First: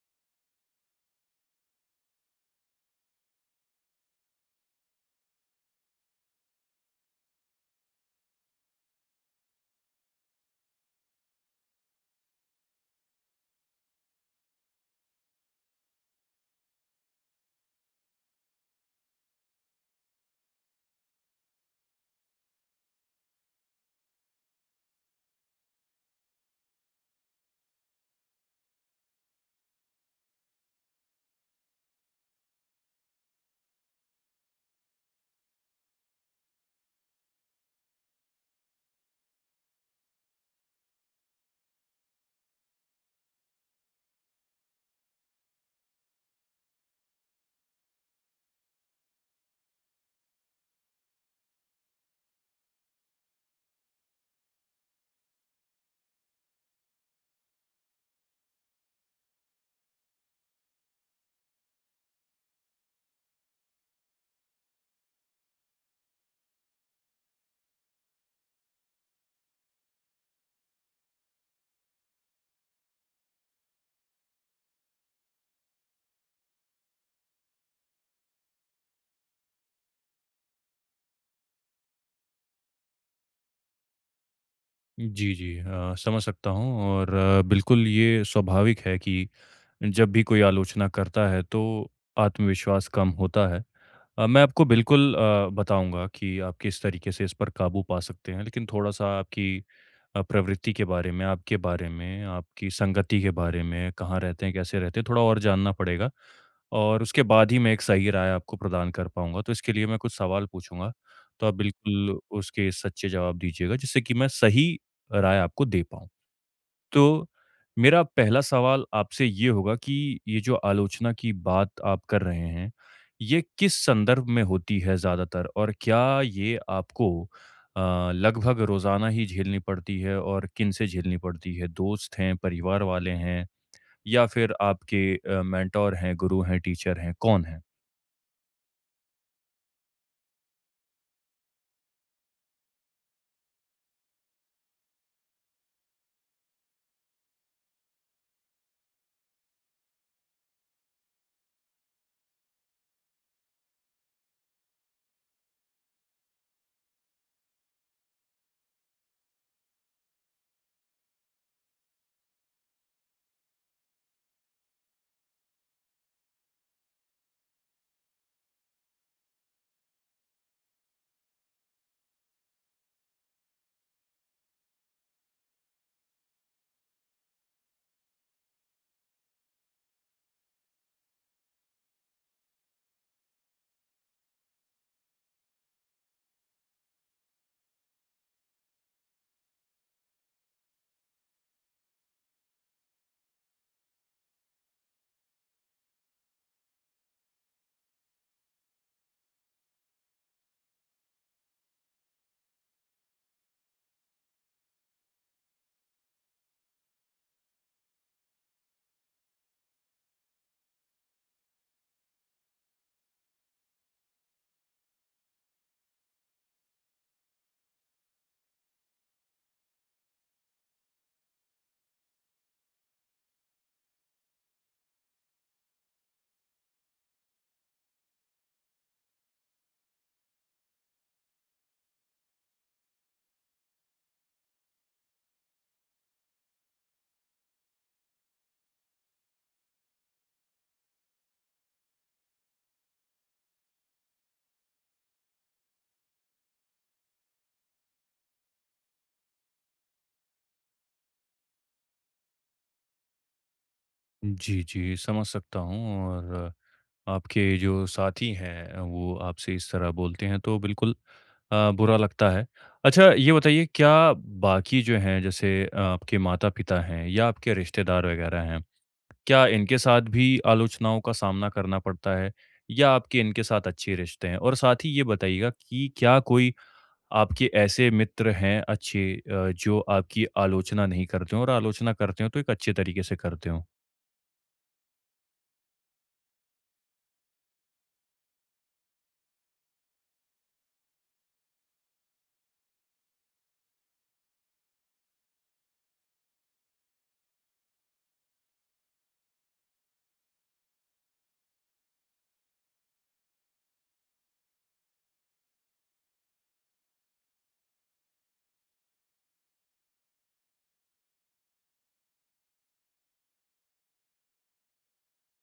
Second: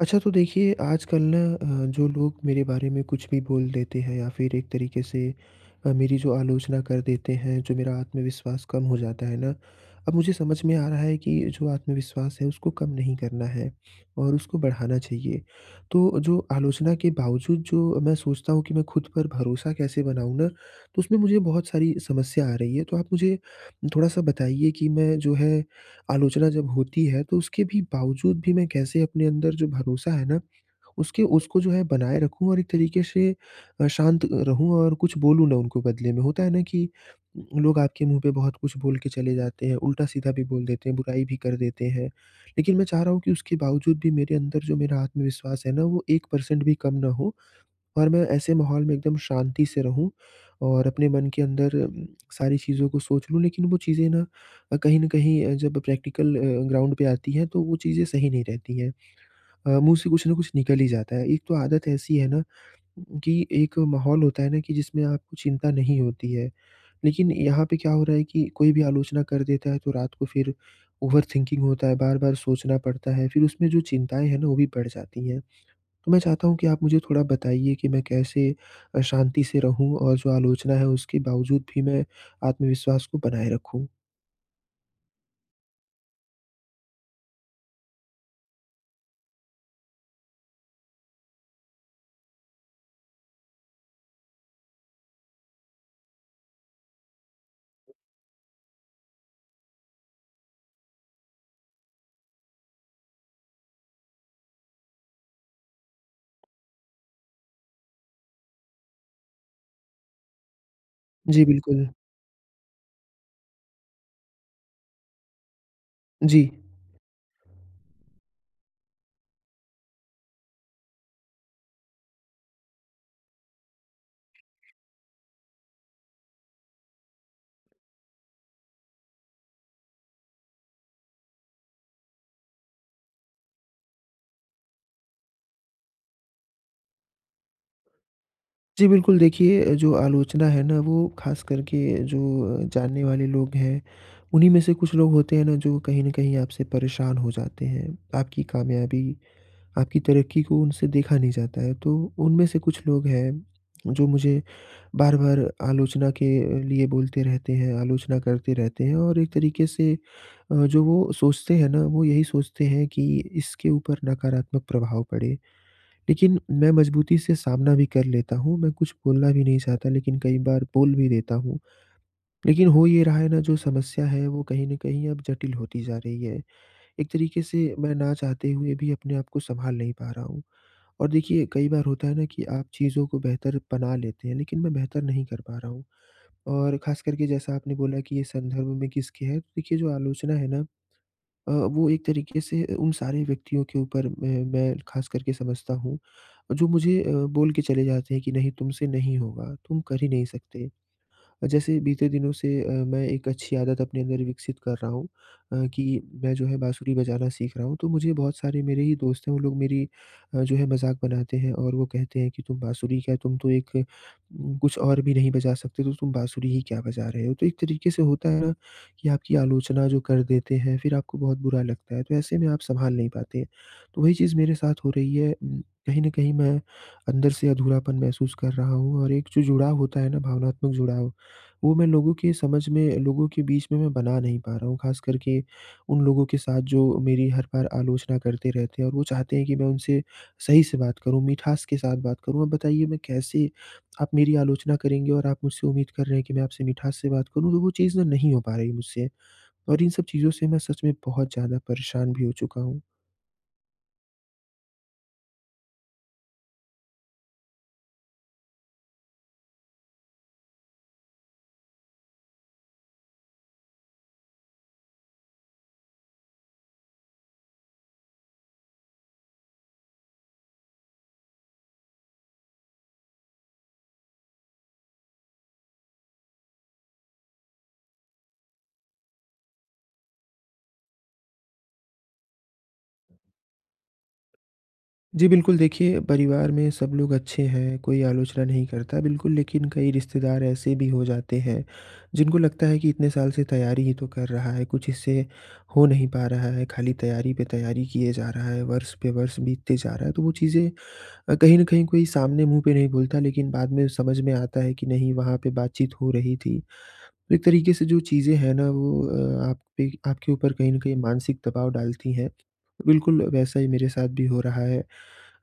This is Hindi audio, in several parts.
अच्छा, तो देखिए, आजकल ना जो लोग मेरे बारे में कुछ भी बोल देते हैं या फिर एक तरीके से मेरी जो आलोचना कर देते हैं, जो मेरा आत्मविश्वास कम हो जाता है ना, अब मुझे समझ में आ रहा है कि जो आत्मविश्वास है उसको कम नहीं करना है और उसको बढ़ाना चाहिए। तो जो आलोचना के बावजूद जो मैं सोचता हूँ कि मैं खुद पर भरोसा कैसे बनाऊँ ना, तो उसमें मुझे बहुत सारी समस्या आ रही है। तो आप मुझे थोड़ा-सा बताइए कि मैं जो है आलोचना जब होती है तो उसके भी बावजूद भी मैं कैसे अपने अंदर जो भरोसा है ना उसके उसको जो है बनाए रखूँ और एक तरीके से शांत रहूँ और कुछ बोलूँ ना उनको बदले में। होता है ना कि लोग आपके मुँह पे बहुत कुछ बोल के चले जाते हैं, उल्टा-सीधा भी बोल देते हैं, बुराई भी कर देते हैं। लेकिन मैं चाह रहा हूँ कि उसके बावजूद भी मेरे अंदर जो मेरा आत्मविश्वास है ना वो 1% भी कम ना हो और मैं ऐसे माहौल में एकदम शांति से रहूँ और अपने मन के अंदर सारी चीज़ों को सोच लूँ। लेकिन वो चीज़ें ना कहीं न कहीं जब प्रैक्टिकल ग्राउंड पे आती हैं, तो वो चीज़ें सही नहीं रहती हैं। मुँह से कुछ न कुछ निकल ही जाता है। एक तो आदत ऐसी है ना कि एक माहौल होता है ना कि जिसमें आपको चिंता नहीं होती है। लेकिन यहाँ पे क्या हो रहा है कि कोई भी आलोचना कर देता है, तो रात को फिर ओवरथिंकिंग होता है, बार-बार सोचना पड़ता है। फिर उसमें जो चिंताएँ हैं ना, वो भी बढ़ जाती हैं। तो मैं चाहता हूँ कि आप मुझे थोड़ा बताइए कि मैं कैसे शांति से रहूँ और जो आलोचना है उसके बावजूद भी मैं आत्मविश्वास को बनाए रखूँ? जी, जी। समझ सकता हूँ और बिल्कुल ये स्वाभाविक है कि जब भी कोई आलोचना करता है तो आत्मविश्वास कम होता है। मैं आपको बिल्कुल बताऊँगा कि आप किस तरीके से इस पर काबू पा सकते हैं, लेकिन थोड़ा-सा आपकी प्रवृत्ति के बारे में, आपके बारे में, आपकी संगति के बारे में, कहाँ रहते हैं, कैसे रहते हैं, थोड़ा और जानना पड़ेगा और उसके बाद ही मैं एक सही राय आपको प्रदान कर पाऊँगा। तो इसके लिए मैं कुछ सवाल पूछूँगा, जी, तो आप बिल्कुल। बिल्कुल उसके सच्चे जवाब दीजिएगा जिससे कि मैं सही राय आपको दे पाऊँ। जी। तो मेरा पहला सवाल आपसे ये होगा कि ये जो आलोचना की बात आप कर रहे हैं, ये किस संदर्भ में होती है ज़्यादातर? और क्या ये आपको लगभग रोज़ाना ही झेलनी पड़ती है और किनसे झेलनी पड़ती है? दोस्त हैं, परिवार वाले हैं या फिर आपके मेंटर हैं, गुरु हैं, टीचर हैं, कौन हैं? जी, बिल्कुल, देखिए जो आलोचना है ना वो ख़ास करके जो जानने वाले लोग हैं, उन्हीं में से कुछ लोग होते हैं ना जो कहीं न कहीं आपसे परेशान हो जाते हैं, आपकी कामयाबी आपकी तरक्की को उनसे देखा नहीं जाता है। तो उनमें से कुछ लोग हैं, जो मुझे बार-बार आलोचना के लिए बोलते रहते हैं, आलोचना करते रहते हैं और एक तरीके से जो वो सोचते हैं ना, वो यही सोचते हैं कि इसके ऊपर नकारात्मक प्रभाव पड़े। लेकिन मैं मजबूती से सामना भी कर लेता हूँ, मैं कुछ बोलना भी नहीं चाहता लेकिन कई बार बोल भी देता हूँ। लेकिन हो ये रहा है ना जो समस्या है वो कहीं न कहीं अब जटिल होती जा रही है। एक तरीके से मैं ना चाहते हुए भी अपने आप को सँभाल नहीं पा रहा हूँ। और देखिए कई बार होता है ना कि आप चीज़ों को बेहतर बना लेते हैं लेकिन मैं बेहतर नहीं कर पा रहा हूँ। और ख़ास करके जैसा आपने बोला कि ये संदर्भ में किसके है, तो देखिए जो आलोचना है ना वो एक तरीके से उन सारे व्यक्तियों के ऊपर मैं ख़ास करके समझता हूँ, जो मुझे बोल के चले जाते हैं कि नहीं तुमसे नहीं होगा, तुम कर ही नहीं सकते। जैसे बीते दिनों से मैं एक अच्छी आदत अपने अंदर विकसित कर रहा हूँ कि मैं जो है बाँसुरी बजाना सीख रहा हूँ। तो मुझे बहुत सारे मेरे ही दोस्त हैं, वो लोग मेरी जो है मज़ाक बनाते हैं और वो कहते हैं कि तुम बाँसुरी क्या, तुम तो एक कुछ और भी नहीं बजा सकते, तो तुम बाँसुरी ही क्या बजा रहे हो? तो एक तरीके से होता है ना कि आपकी आलोचना जो कर देते हैं, फिर आपको बहुत बुरा लगता है, तो ऐसे में आप सँभाल नहीं पाते। तो वही चीज़ मेरे साथ हो रही है, कहीं न कहीं मैं अंदर से अधूरापन महसूस कर रहा हूँ और एक जो जुड़ाव होता है ना भावनात्मक जुड़ाव, वो मैं लोगों के बीच में मैं बना नहीं पा रहा हूँ, ख़ास करके उन लोगों के साथ जो मेरी हर बार आलोचना करते रहते हैं और वो चाहते हैं कि मैं उनसे सही से बात करूँ, मिठास के साथ बात करूँ। अब बताइए मैं कैसे, आप मेरी आलोचना करेंगे और आप मुझसे उम्मीद कर रहे हैं कि मैं आपसे मिठास से बात करूँ, तो वो चीज़ ना नहीं हो पा रही मुझसे और इन सब चीज़ों से मैं सच में बहुत ज़्यादा परेशान भी हो चुका हूँ। जी, जी, समझ सकता हूँ और आपके जो साथी हैं वो आपसे इस तरह बोलते हैं तो बिल्कुल बुरा लगता है। अच्छा ये बताइए क्या बाकी जो हैं जैसे आपके माता-पिता हैं या आपके रिश्तेदार वग़ैरह हैं, क्या इनके साथ भी आलोचनाओं का सामना करना पड़ता है या आपके इनके साथ अच्छे रिश्ते हैं? और साथ ही ये बताइएगा कि क्या कोई आपके ऐसे मित्र हैं अच्छे जो आपकी आलोचना नहीं करते हों और आलोचना करते हों तो एक अच्छे तरीके से करते हों? जी, बिल्कुल, देखिए, परिवार में सब लोग अच्छे हैं, कोई आलोचना नहीं करता बिल्कुल, लेकिन कई रिश्तेदार ऐसे भी हो जाते हैं, जिनको लगता है कि इतने साल से तैयारी ही तो कर रहा है, कुछ इससे हो नहीं पा रहा है, खाली तैयारी पे तैयारी किए जा रहा है, वर्ष पे वर्ष बीतते जा रहा है, तो वो चीज़ें कहीं न कहीं, कोई सामने मुँह पे नहीं बोलता लेकिन बाद में समझ में आता है कि नहीं, वहाँ पे बातचीत हो रही थी। तो एक तरीके से जो चीज़ें हैं ना वो आप पे आपके ऊपर कहीं न कहीं मानसिक दबाव डालती हैं। बिल्कुल वैसा ही मेरे साथ भी हो रहा है।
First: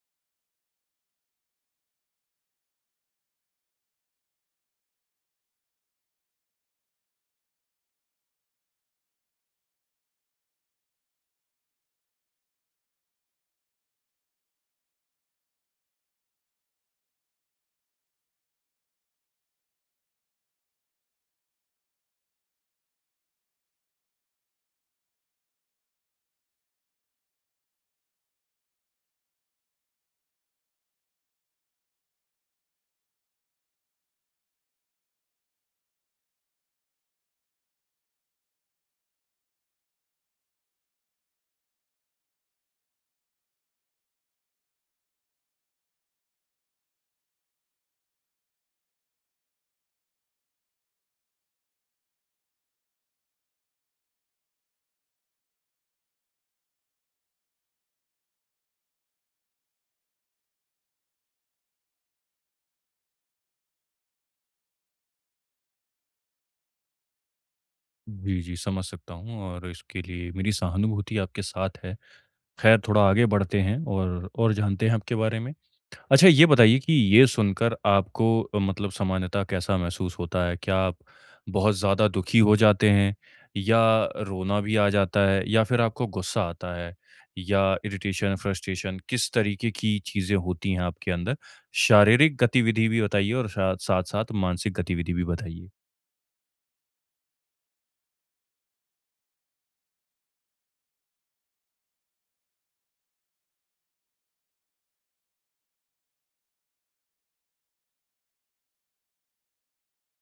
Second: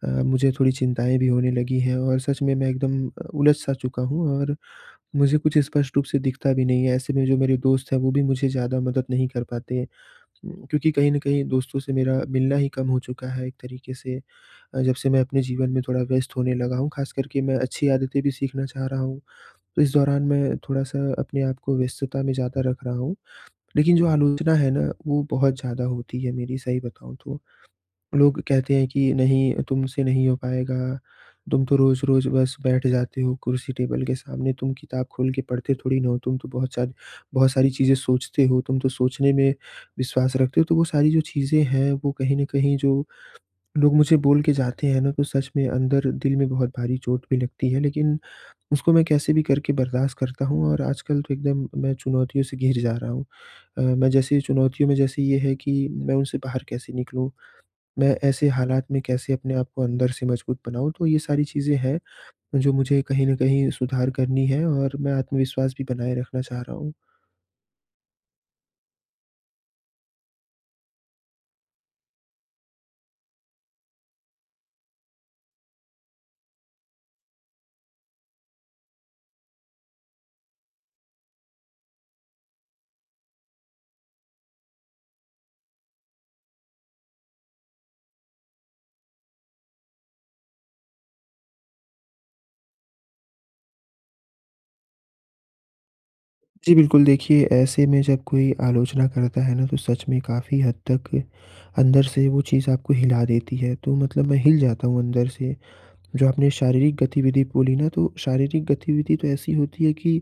मुझे थोड़ी चिंताएँ भी होने लगी हैं और सच में मैं एकदम उलझ-सा चुका हूँ और मुझे कुछ स्पष्ट रूप से दिखता भी नहीं है। ऐसे में जो मेरे दोस्त हैं वो भी मुझे ज़्यादा मदद नहीं कर पाते। क्योंकि कहीं न कहीं दोस्तों से मेरा मिलना ही कम हो चुका है एक तरीके से। जब से मैं अपने जीवन में थोड़ा व्यस्त होने लगा हूँ, ख़ास करके मैं अच्छी आदतें भी सीखना चाह रहा हूँ। तो इस दौरान मैं थोड़ा-सा अपने आप को व्यस्तता में ज़्यादा रख रहा हूँ। लेकिन जो आलोचना है ना, वो बहुत ज़्यादा होती है मेरी, सही बताऊँ तो। लोग कहते हैं कि नहीं तुमसे नहीं हो पाएगा, तुम तो रोज़-रोज़ बस बैठ जाते हो कुर्सी टेबल के सामने, तुम किताब खोल के पढ़ते थोड़ी ना हो, तुम तो बहुत सारी चीज़ें सोचते हो, तुम तो सोचने में विश्वास रखते हो। तो वो सारी जो चीज़ें हैं, वो कहीं न कहीं जो लोग मुझे बोल के जाते हैं ना तो सच में अंदर दिल में बहुत भारी चोट भी लगती है, लेकिन उसको मैं कैसे भी करके बर्दाश्त करता हूँ और आजकल तो एकदम मैं चुनौतियों से घिर जा रहा हूँ। मैं जैसे चुनौतियों में जैसे ये है कि मैं उनसे बाहर कैसे निकलूँ? मैं ऐसे हालात में कैसे अपने आप को अंदर से मजबूत बनाऊँ? तो ये सारी चीज़ें हैं, जो मुझे कहीं न कहीं सुधार करनी है और मैं आत्मविश्वास भी बनाए रखना चाह रहा हूँ। जी, जी, समझ सकता हूँ और इसके लिए मेरी सहानुभूति आपके साथ है। खैर थोड़ा आगे बढ़ते हैं और जानते हैं आपके बारे में। अच्छा ये बताइए कि ये सुनकर आपको मतलब सामान्यतः कैसा महसूस होता है? क्या आप बहुत ज़्यादा दुखी हो जाते हैं या रोना भी आ जाता है या फिर आपको गुस्सा आता है या इरिटेशन, फ्रस्ट्रेशन किस तरीके की चीज़ें होती हैं आपके अंदर? शारीरिक गतिविधि भी बताइए और साथ-साथ मानसिक गतिविधि भी बताइए। जी बिल्कुल, देखिए ऐसे में जब कोई आलोचना करता है ना तो सच में काफ़ी हद तक अंदर से वो चीज़ आपको हिला देती है। तो मतलब मैं हिल जाता हूँ अंदर से। जो आपने शारीरिक गतिविधि बोली ना तो शारीरिक गतिविधि तो ऐसी होती है कि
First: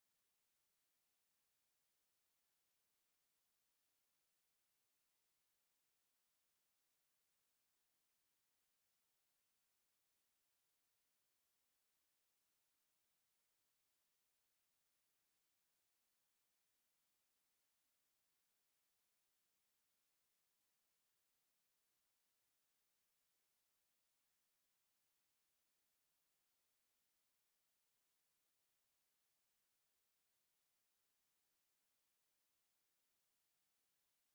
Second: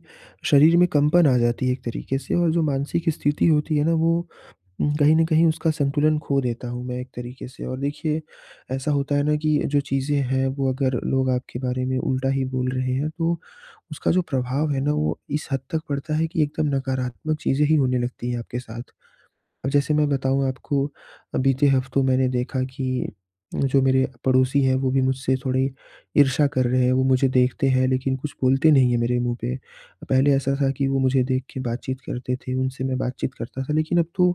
शरीर में कंपन आ जाती है एक तरीके से और जो मानसिक स्थिति होती है ना वो कहीं न कहीं उसका संतुलन खो देता हूँ मैं एक तरीके से और देखिए, ऐसा होता है ना कि जो चीज़ें हैं वो अगर लोग आपके बारे में उल्टा ही बोल रहे हैं तो उसका जो प्रभाव है ना वो इस हद तक पड़ता है कि एकदम नकारात्मक चीज़ें ही होने लगती हैं आपके साथ। अब जैसे मैं बताऊँ आपको, बीते हफ्तों मैंने देखा कि जो मेरे पड़ोसी हैं, वो भी मुझसे थोड़ी ईर्ष्या कर रहे हैं। वो मुझे देखते हैं लेकिन कुछ बोलते नहीं हैं मेरे मुँह पे। पहले ऐसा था कि वो मुझे देख के बातचीत करते थे, उनसे मैं बातचीत करता था लेकिन अब तो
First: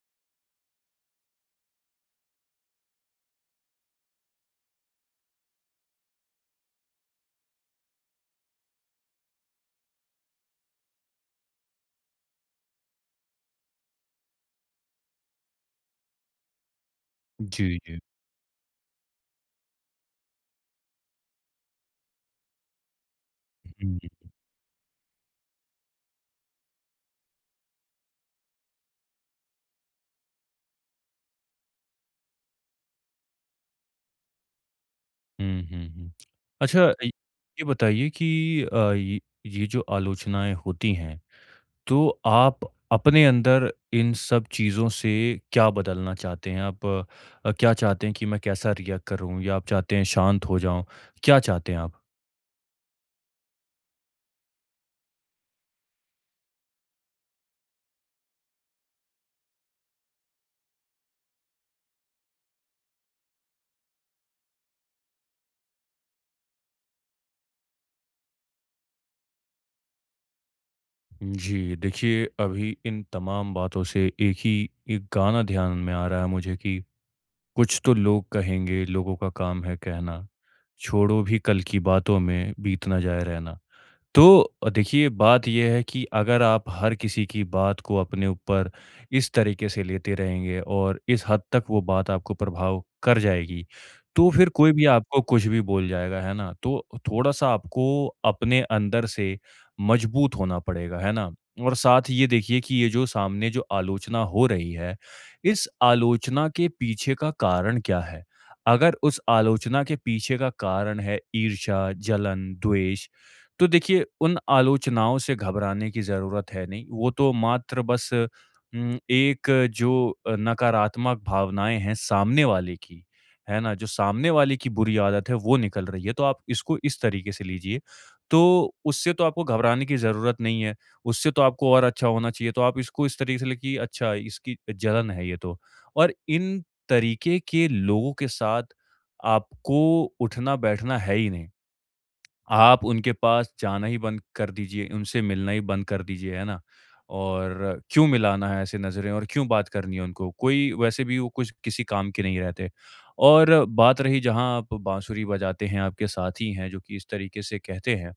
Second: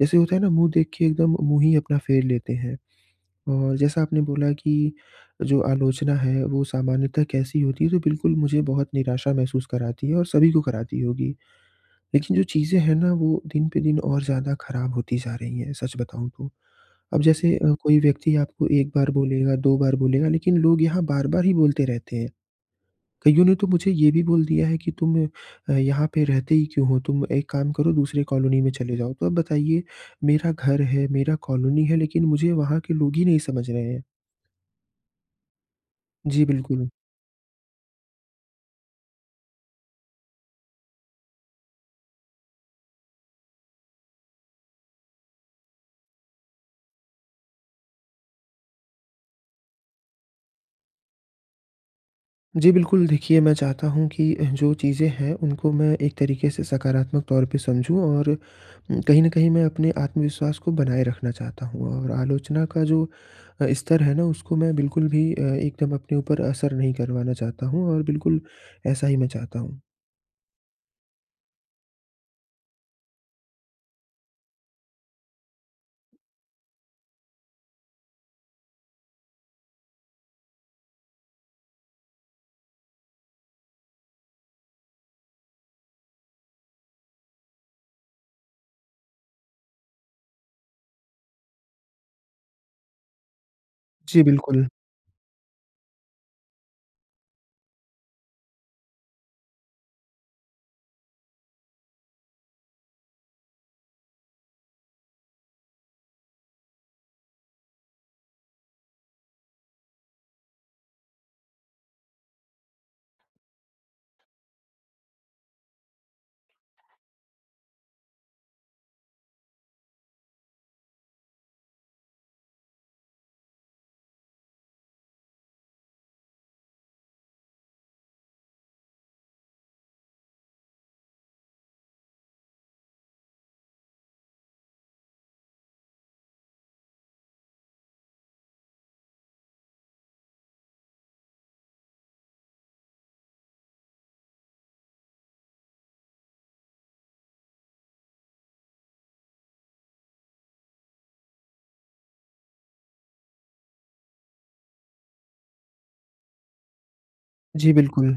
जैसे होता है ना, मुँह देख के एकदम मुँह ही अपना फेर लेते हैं। और जैसा आपने बोला कि जो आलोचना है वो सामान्यतः कैसी होती है, तो बिल्कुल मुझे बहुत निराशा महसूस कराती है और सभी को कराती होगी। लेकिन जो चीज़ें हैं ना वो दिन पे दिन और ज़्यादा ख़राब होती जा रही हैं, सच बताऊँ तो। अब जैसे जी, जी। कोई व्यक्ति आपको 1 बार बोलेगा, 2 बार बोलेगा लेकिन लोग यहाँ बार-बार ही बोलते रहते हैं। कइयों ने तो मुझे हुँ। ये भी बोल दिया है कि तुम यहाँ पे रहते ही क्यों हो? तुम एक काम करो, दूसरे कॉलोनी में चले जाओ। तो अब बताइए, मेरा घर है, मेरा कॉलोनी है लेकिन मुझे वहाँ के लोग ही नहीं समझ रहे हैं। हुँ, हुँ, हुँ। जी, अच्छा बिल्कुल। य ये बताइए कि ये जो आलोचनाएँ होती हैं, तो आप अपने अंदर इन सब चीज़ों से क्या बदलना चाहते हैं? आप क्या चाहते हैं कि मैं कैसा रिएक्ट करूँ या आप चाहते हैं शांत हो जाऊँ? क्या चाहते हैं आप? जी बिल्कुल, देखिए मैं चाहता हूँ कि जो चीज़ें हैं उनको मैं एक तरीके से सकारात्मक तौर पे समझूँ और कहीं न कहीं मैं अपने आत्मविश्वास को बनाए रखना चाहता हूँ और आलोचना का जो स्तर है ना उसको मैं बिल्कुल भी एकदम अपने ऊपर असर नहीं करवाना चाहता हूँ और बिल्कुल ऐसा ही मैं चाहता हूँ। जी, देखिए अभी इन तमाम बातों से एक गाना ध्यान में आ रहा है मुझे कि कुछ तो लोग कहेंगे, लोगों का काम है कहना, छोड़ो भी कल की बातों में बीत ना जाए रहना। तो देखिए बात यह है कि अगर आप हर किसी की बात को अपने ऊपर इस तरीके से लेते रहेंगे और इस हद तक वो बात आपको प्रभाव कर जाएगी, जी तो फिर बिल्कुल। कोई भी आपको कुछ भी बोल जाएगा, है ना? तो थोड़ा-सा आपको अपने अंदर से मजबूत होना पड़ेगा, है ना? और साथ ये देखिए कि ये जो सामने जो आलोचना हो रही है, इस आलोचना के पीछे का कारण क्या है? अगर उस आलोचना के पीछे का कारण है ईर्ष्या, जलन, द्वेष तो देखिए, उन आलोचनाओं से घबराने की ज़रूरत है नहीं, वो तो मात्र बस एक जो नकारात्मक भावनाएँ हैं सामने वाले की, है ना? जो सामने वाले की बुरी आदत है, वो निकल रही है, तो आप इसको इस तरीके से लीजिए। तो उससे तो आपको घबराने की ज़रूरत नहीं है, उससे तो आपको और अच्छा होना चाहिए, तो आप इसको इस तरीके से लें कि अच्छा, इसकी जलन है ये तो। और इन तरीके के लोगों के साथ आपको उठना-बैठना है ही नहीं। आप उनके पास जाना ही बंद कर दीजिए, उनसे मिलना ही बंद कर दीजिए, है ना? और क्यों मिलाना है ऐसे नज़रें और क्यों बात करनी है उनको? कोई वैसे भी वो कुछ किसी काम के नहीं रहते। और बात रही जहाँ आप बाँसुरी बजाते हैं, आपके साथी हैं जो कि इस तरीके से जी कहते हैं बिल्कुल।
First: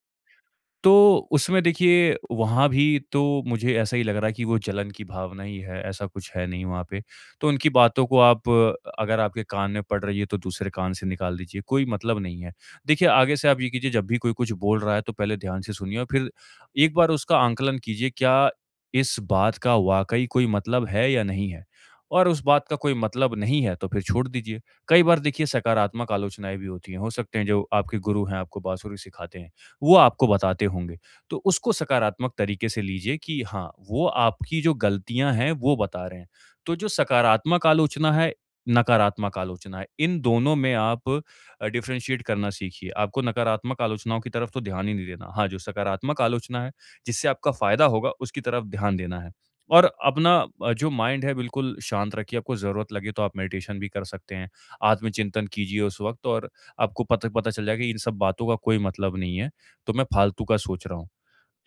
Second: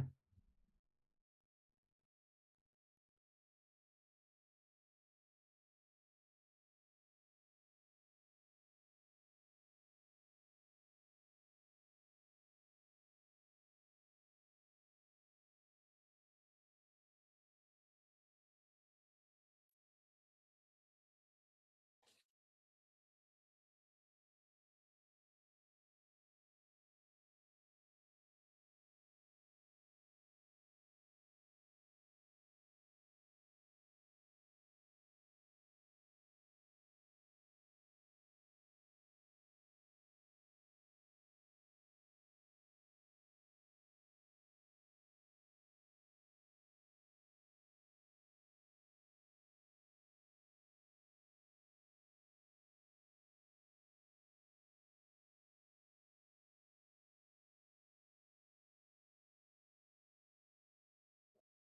तो उसमें देखिए वहाँ भी तो मुझे ऐसा ही लग रहा है कि वो जलन की भावना ही है, ऐसा कुछ है नहीं वहाँ पे। तो उनकी बातों को आप, अगर आपके कान में पड़ रही है तो दूसरे कान से निकाल दीजिए, कोई मतलब नहीं है। देखिए आगे से आप ये कीजिए जब भी कोई कुछ बोल रहा है तो पहले ध्यान से सुनिए और फिर एक बार उसका आंकलन कीजिए क्या इस बात का वाक़ई कोई मतलब है या नहीं है? और उस बात का कोई मतलब नहीं है तो फिर छोड़ दीजिए। कई बार देखिए सकारात्मक आलोचनाएँ भी होती हैं, हो सकते हैं जो आपके गुरु हैं आपको बाँसुरी सिखाते हैं। वो आपको बताते होंगे। तो उसको सकारात्मक तरीके से लीजिए कि हाँ, वो आपकी जो गलतियाँ हैं, वो बता रहे हैं। तो जो सकारात्मक आलोचना है, नकारात्मक आलोचना है, इन दोनों में आप डिफ़रेंशिएट करना सीखिए। आपको नकारात्मक आलोचनाओं की तरफ तो ध्यान ही नहीं देना। हाँ, जो सकारात्मक आलोचना है, जिससे आपका फ़ायदा होगा, उसकी तरफ ध्यान देना है। और अपना जो माइंड है, बिल्कुल शांत रखिए। आपको ज़रूरत लगे तो आप मेडिटेशन भी कर सकते हैं। आत्मचिंतन कीजिए उस वक़्त और आपको पता पता चल जाएगा कि इन सब बातों का कोई मतलब नहीं है। तो मैं फालतू का सोच रहा हूँ।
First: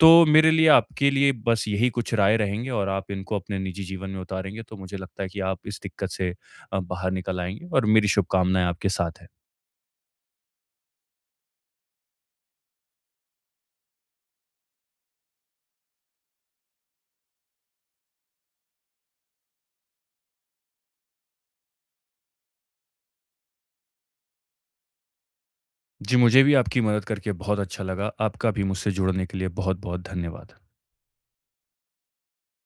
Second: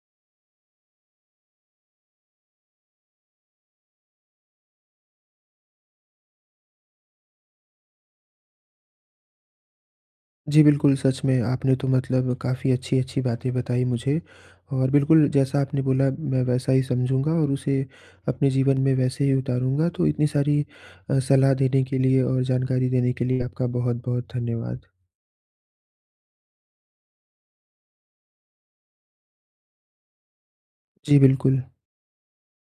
तो मेरे लिए आपके लिए बस यही कुछ राय रहेंगे और आप इनको अपने निजी जीवन में उतारेंगे तो मुझे लगता है कि आप इस दिक्कत से बाहर निकल आएँगे और मेरी शुभकामनाएँ आपके साथ हैं। जी, बिल्कुल, सच में आपने तो मतलब काफ़ी अच्छी-अच्छी बातें बताई मुझे और बिल्कुल जैसा आपने बोला मैं वैसा ही समझूँगा और उसे अपने जीवन में वैसे ही उतारूँगा। तो इतनी सारी सलाह देने के लिए और जानकारी देने के लिए आपका बहुत-बहुत धन्यवाद। जी, मुझे भी आपकी मदद करके बहुत अच्छा लगा। आपका भी मुझसे जुड़ने के लिए बहुत-बहुत धन्यवाद। जी, बिल्कुल।